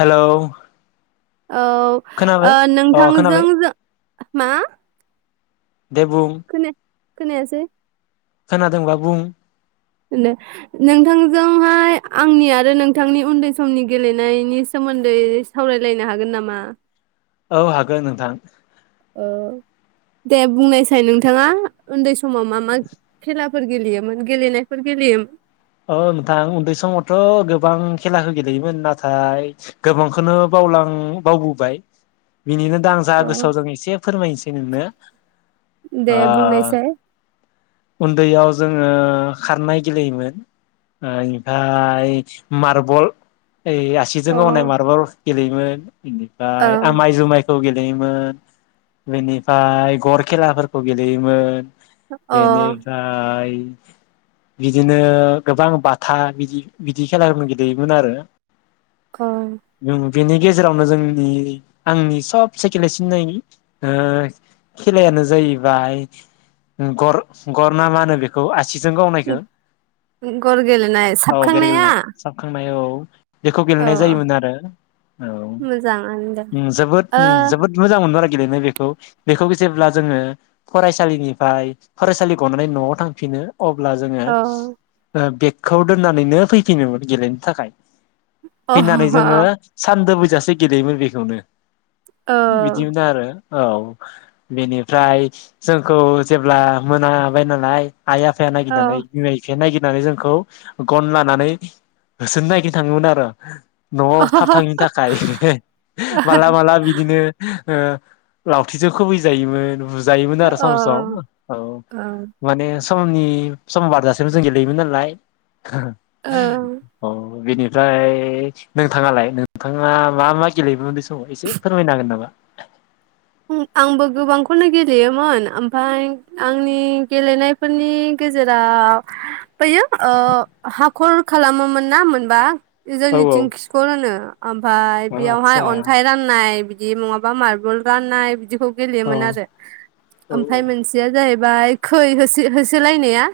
हेल' औ ओ खोनाबाय नोंथांजों जों मा? दे बुं खोना खोनायासै खोनादोंबा बुं? [unintelligible] नोंथांजोंहाय आंनि आरो नोंथांनि उन्दै समनि गेलेनायनि सोमोन्दै सावरायलायनो हागोन नामा? औ हागोन नोंथां। ओ दे बुंनायसै नोंथाङा उन्दै सम समाव मा मा खेला फोर गेलेयोमोन गेलेनायफोर गेलेयोमोन। औ नोंथां उन्दै समावथ' गोबां खेलाखो गेलेयोमोन नाथाय गोबांखौनो बावलां बावबोबाय बिनिनो दा आं जा गोसोआव जों एसे फोरमायनोसै नोंनो दे ओ बुंनायसाय उन्दैयाव जोङो खारनाय गेलेयोमोन ओ इनिफ्राय मार्बल ए आसिजों अ गावनाय मार्बल गेलेयोमोन इनिफ्राय आमाय-जुमायखौ गे लेयोमोन बेनिफ्राय गर खेलाफोरखौ गेलेयोमोन। ओ बेेनिफ्राय बिदिनो गोबां बाथा बिदि बिदि खेलाफोर गेलेयोमोन आरो अ बेनि गेजेरावनो जोंनि आंनि सबसे गेलेसिननायनि ओ खेलायानो जाहैबाय ओं गर गरना मा होनो बेखौ आ सिजों गावनायखौ ओं गर गेलेनाय साबखांनाया? नाय औ बेखौ अ गेलेनाय जायोमोन आरो औ मोजाङानो दे ओं जोबोद ओं जोबोद मोजां मोनमारो गेलेनाय बेखौ बेखौ जेब्ला जोङो फरायसालिनिफ्राय फरायसालि गनानै न'आव थांफिनो अब्ला जोङो ओ ओ बेगखौ दोननानैनो फैफिनोमोन गेलेनो थाखाय अ फैनानै जोङो अ सानदोबै जासे गेलेयोमोन बेखौनो। अ बिदिमोन आरो औ बेनिफ्राय जोंखौ जेब्ला मोनाबाय नालाय आइ आफाया औ नागिरनानै [unintelligible] या नायगिरनानै जोंखौ गन लानानै होसोनो नागिरनो थाङोमोन आरो। न'आव थाब थाङिनि थाखाय माला माला बिदिनो ओ लावथिजों खुबै जायोमोन बु जायोमोन औ आरो सम सम औ माने समनि सम बारजासे जों गेलेयोमोन नालाय औ बेनिफ्राय नोंथाङालाय नोंथाङा मा मा गेलेयोमोन उन्दै समाव एसे फोरमायनो होगोन नामा? आंबो गोबांखौनो गेलेयो मोन ओमफाय आंनि गेलेनायफोरनि गेजेराव बैयो ओ हाखर खालामोमोन ना मोनबा औ औ जोंनिथिं खिखर होनो, ओमफाय औ बेयावहाय आतसा अन्थाइ राननाय बि दि नङाबा मार्बल रान्नाय बिदिखौ औ गेलेयोमोन आरो औ ओमफाय मोनसेया जाहै बाय खै होसो होसोलायनाया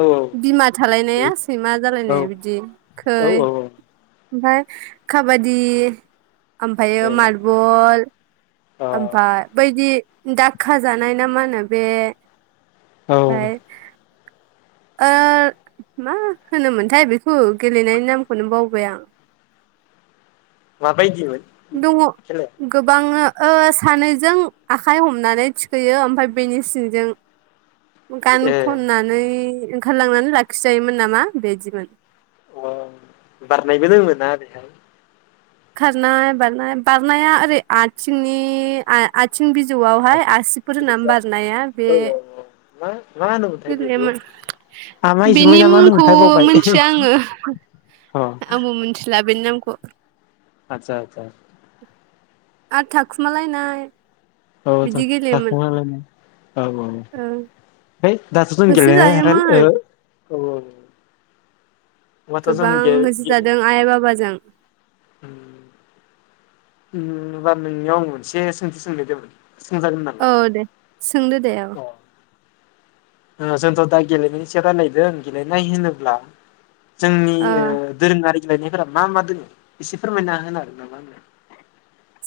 औ बिमा थालायनाया सैमा औ जालायनाया बिदि खै औ औ औ ओमफ्राय काबादि ओमफ्रायो ए मार्बल अ ओमफ्राय बैदि दाखा जानाय ना मा होनो बे औ आमफ्राय ओ मा होनोमोनथाय बेखौ गेलेनायनि नामखौनो बावबाय आं। माबायदिमोन दं खेलाया गोबांनो ओ सानैजों आखाइ हमनानै थिखोयो ओमफ्राय बेनि सिंजों गान ए खननानै ओंखारलांनानै लाखिजायोमोन नामा बिदिमोन। अ बारनायबो दोंमोन ना बेहाय? खारनाय, बारनाय, बारनाया ओरै आथिंनि आय आथिं बिजौआवहाय आसिफोर होनानै बारनाया बे औ औ मा मा होनोमोनथाय बेखौ गेलेयोमोन। आमाय जुमाय बेनि ना मा मुंखौ होनोमोनथाय बावबाय मिथिया आंङो अ आंबो मिथिला बेनि नामखौ। [unintelligible] आतसा आतसा। आरो थाखुमालायनाय अह आदसा बिदि आदसा गेलेयोमोन थाखुमालायनाय ओ होसो जायोमोन [unintelligible] औ औ ओं। गोबां होसोजादों आइ बाबाजों। होमबा नोंनियाव आं मोनसे सोंथि सोंनो नागिरदोंमोन, औ दे सोंदो दे औ। ओ जोंथ' दा गेलेनायनि सायाव रायलायदों गेलेनाय होनोब्ला जोंनि ओ दोरोङारि गेलेनायफोरा मा मा दोङो एसे फोरमायना होनो हागोन नामा आंनो?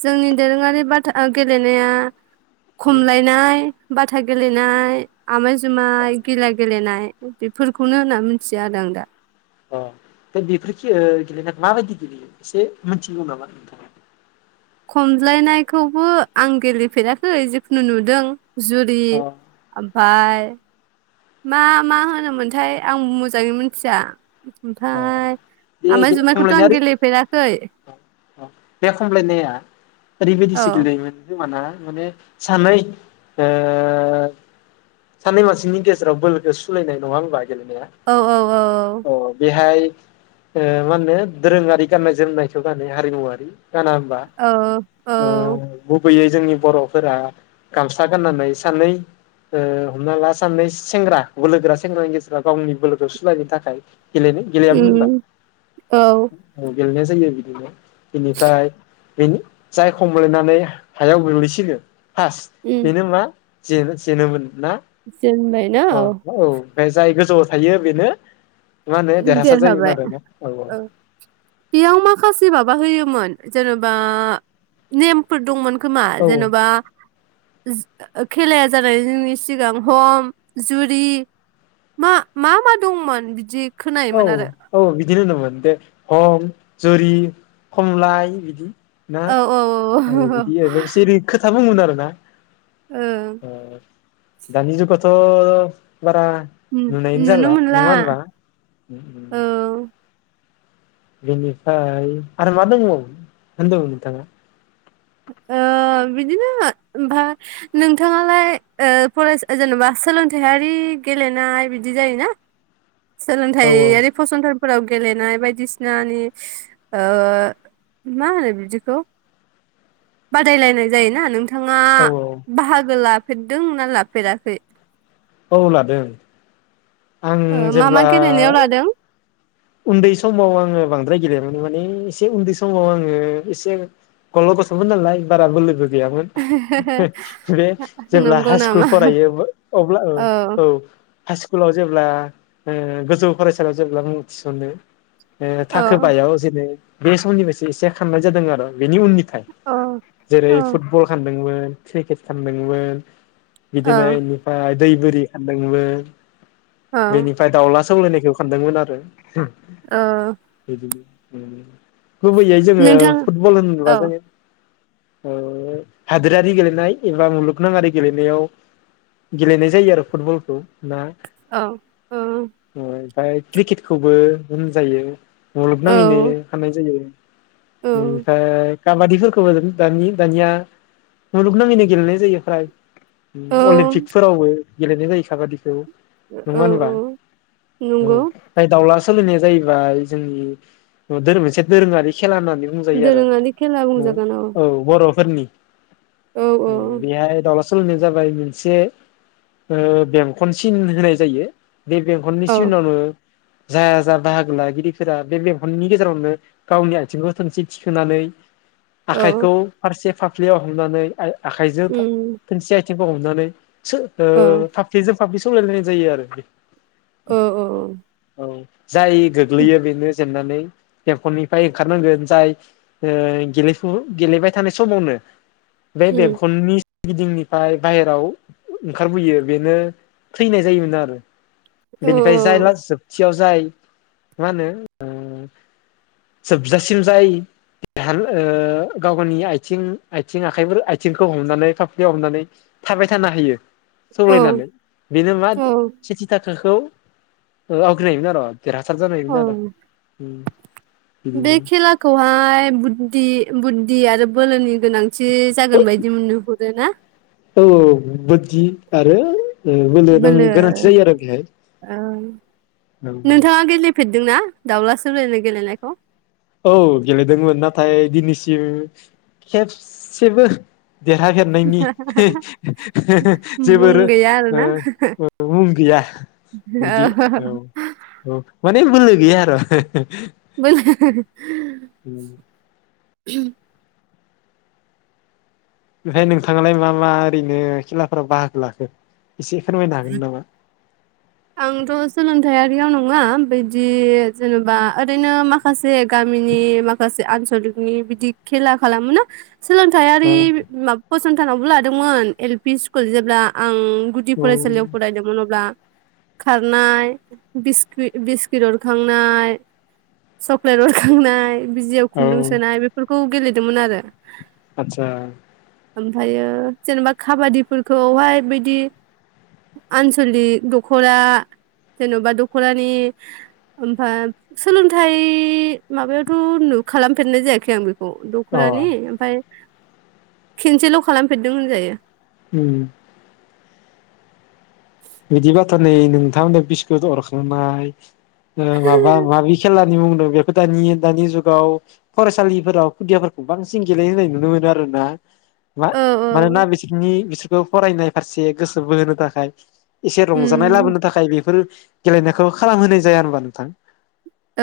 जोंनि दोरोङारि बाथा गेलेनाया खमलायनाय बाथा गेलेनाय आमाय-जुमाय गिला गेलेनाय। बेफोरखौनो होनना मिथियो आरो आं दा। अ दा बेफोरखो ओ गेलेनायखौ माबायदि गेलेयो एसे मिथिगौ नामा नोंथाङा? खमज्लाय नाय खौबो आं गेलेफेराखै जिखुनु नुदों। जुरि ओम बार मा मा होनोमोन थाय आं मोजाङै मिथिया। ओमफाय बे आमाइ गे जुमाइखौथ' खमलायनाय आं आरो गेलेफेराखै। बे कमलायनाया ओरैबायदि औ गेलेयोमोन खोमाना माने सानै ओ सानै मानसिनि गेजेराव बोलोखौ सुलायनाय नङा होनबा? गेलेनाया औ औ औ अ बेहाय ओ मा होनो दोरोङारि गाननाय जोमनायखौ हारिमुवारि गाना होमबा औ औ ओ गुबैयै जोंनि बर'फोरा गामसा गाननानै सानै ओ हमना ला सानै सेंग्रा बोलो गोरा सेंग्रानि गेजेराव गावनि बोलो सुलायनो थाखाय गेलेनो गेलेयामोन होनबा? उम औ गेलेनाय जोंनि [unintelligible] बिनिफ्राय बेनि जाय खमलायनानै हायाव गोग्लैसिगोन फास बेनो मा जेनो जेनोमोन। ना जेनबायना औ। ओमफ्राय जाय गोजौआव थायो बेनो मा होनो देरहासार जायोमोन देरहाबाय आरोना औ बेयाव माखासे माबा होयोमोन जेन'बा नेमफोर दंमोन। खोमा औ जेन'बा [unintelligible] खेलाया जानायनि सिगां हम जुरि मा मा मा दंमोन बिदि औ खोनायोमोन आरो औ बिदिनो होनोमोन हम जुरि खमलाय बिदि ना औ औ औ ओ ओं बिदि मोनसे खोथा बुङोमोन आरो। ब्ला ओ। दानि जुगावथ' बारा नुनायनो नुनो जाला मोनला नङा होनबा। उम। औ बिनिफाय आरो मा दंबावो होनदोमोन नोंथाङा? ओ बिदिनो ओमफ्राय नोंथाङालाय ओ फरायसा जेन'बा सोलोंथायारि गेलेनाय बिदि जायोना। औ सोलोंथायारि फसंथान फोराव गेलेनाय बायदिसिनानि ओ मा होनो बिदिखौ? बादायलायनाय जायो ना नों थाङा औ बाहागो ला लाफेरदों ना लाफेराखै? औ लादों। आं ओ मा मा जेब्ला गेलेनायाव लादों उन्दै समाव आङो बांद्राय गेलेयामोन माने एसे उन्दै समाव आङो एसे गल' गथ'मोन नालाय बारा बोलो बो गैयामोन बे जेब्ला नंगौ हाइ स्कुल नामा फरायो अब्ला औ औ हाइ सकुलाव जेब्ला ओ गोजौ फरायसालियाव जेब्ला मुं थिसनो ओ औ थाखो बा याव जेनो बे समनिफ्रायसो एसे खारनाय जादों आरो बेनि उननि औ जेरै औ फुटबल खारदोंमोन क्रिकेट खानदोंमोन बिदिनो औ इनिफाइ दै बोरि खानदोंमोन औ बेनिफ्राय दाउला सौलायनायखौ खान्दोंमोन आरो। [unintelligible] औ बिदिनो उम। गुबैयै जोङो नोंथां फुटबल होनोबा औ जोङो ओ हादोरारि गेलेनाय एबा मुलुगनाङारि गेलेनायाव गेलेनाय जायो आरो फुटबलखौ। ना औ औ बेवाय। फाइ क्रिकेट खौबो होनजायो मुलुगनाङैनो औ खाननाय जायो । औ इनिफ्राय खाबादिफोरखौबो दानि-दानिया मुलुगनाङैनो गेलेनाय जायोफ्राय औ अलिम्पिकफोरावबो गेलेनाय जायो काबादिखौ नङा होनबा औ-औ औ नंगौ। ओमफ्राय दाउला सलिनाय जायोबा जोंनि दोरो मोनसे दोरोङारि खेला होन्नानै बुंजायो आरो दोरोङारि खेला ओ बुंजागोन औ बर फोरनि औ अ बिहाय दाउला सौलायनाय जाबाय मोनसे ओ बेंखनसिन होनाय जायो। बे बेंखननि औ सिननावनो जा-जा बाहागो लागिरिफोरा बे बेंफननि गेजेरावनो गावनि आथिंखौ थोंसि थिखोनानै औ आखाइखौ फारसे फा फ्लिआव हमनानै आ खाइजों उम थोंसे आइ थिंखौ हमनानै औ फाफ्लिजों फाफ्लि सौलायलायनाय जायो आरो बे। ओ-ओ-औ औ जाय गोग्लैयो बेनो जेनना नै बेंखननिफाय ओंखारनांगोन जाय ओ गेलेफु गेलेबाय थानाय समावनो। बे उम बेेंखननि गिदिंनिफ्राय बाहेराव ओंखारबोयो बेनो थैनाय जायोमोन आरो। औ बेनिफ्राय जाय लास जोब [unintelligible] जाय मा होनो ओ जोबजासिम जाय हान ओ गाव-गावनि आथिं-आथिं आखाइफोर आथिंखौ हमनानै फाफ्लियाव हमनानै थाबाय थानो हायो। औ औ सौलायनानै बेनो मा औ सेथि थाख खौ ओ आवग्रिनो हायोमोन आरो। देरहासार औ जानोहायोमोन आरो उम। बे खेलाखौहाय बुद्धि बुद्धि आरो बोलोनि गोनांथि जागोन बायदि मोनुहरो ना औ बोदि आरो बोलोनां बोलो गोनांथि जायो आरो बेहाय औ फेरदों ना दाउला सौलायनाय गेलेनायखौ औ गेलेदोंमोन नाथाय दिनैसिम खेबसेबो देरहाफेरनायनि [unintelligible] मुं जोबोर गैया आरोना मुं गैया बिदि औ औ-औ मोन बे बोलोगैया आरो। [unintelligible] [unintelligible] [unintelligible] ओमफ्राय नोंथाङालाय मा मा ओरैनो खेलाफोराव बाहागो लाखो? एसे फोरमायनो हागोन नामा? आंथ' सोलोंथायाइारियाव नङा बिदि जेनेबा ओरैनो माखासे गामिनि माखासे आनसलिकनि बिदि खेला खालामो ना औ सोलोंथाइयारि माबा सनथानावबो लादोंमोन एल पि स्कुल जेब्ला आं गुदि औ फरायसालियाव फरायदोंमोन अब्ला खारनाय बिस्किट बिस्किट अरखांनाय चक्लेट अरखांनाय। बिजियाव औ खुन्दुं सोनाय बेफोरखौ गेले बिदि मोन आरो आतसा। ओमफ्रायो जेनेबा काबादिफोरखौहाय बिदि आनसलिक दख'रा जेन'बा दख'रानि ओमफ्राय सोलोंथाइ माबायावथ' नु खालामफेरनाय जायाखै आं बेखौ। औ अ दखुरानि ओमफ्राय खेनसेल' खालामफेरदों होनजायो। ओम। बिदिबाथ्रानि नोंथांमोननि बिस्कुट अरखांनाय माबा माबि खेला बुंदों बेखौ दा नुयो दानि जुगाव फरायसालिफोराव खुदियाफोरखौ बांसिन गेलेहोनाय नुनो मोनो आरोना। मा औ मानोना औ बिसिनि बेखौ फरायनाय फारसे गोसो बोहोनो थाखाय एसे उम रंजानाय लाबोनो थाखाय बेफोरो गेलेनायखौ खालामहोनाय जाया आरोना नोंथां।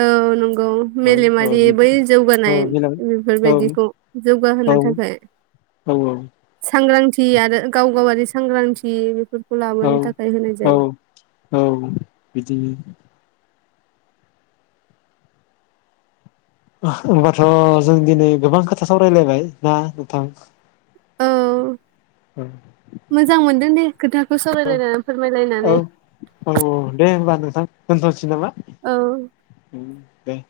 औ नंगौ औ औ मेलेमारि बै बिदि औ जौगानाय बेनाव औ बेफोरबायदिखौ जौगाहोनो औ थाखाय औ सांग्रांथि जियानो गाव गावारि सांग्रांथि बेफोर औ औ औ बिदिनो। होमबाथ' जों दिनै गोबां खोथा सावरायलायबाय ना नोंथां? औ। औ मोजां मोनदों दे खोथाखौ सावरायलायनानै फोरमायलायनानै। थां दोसनथ'सै नामा? औ ओम दे।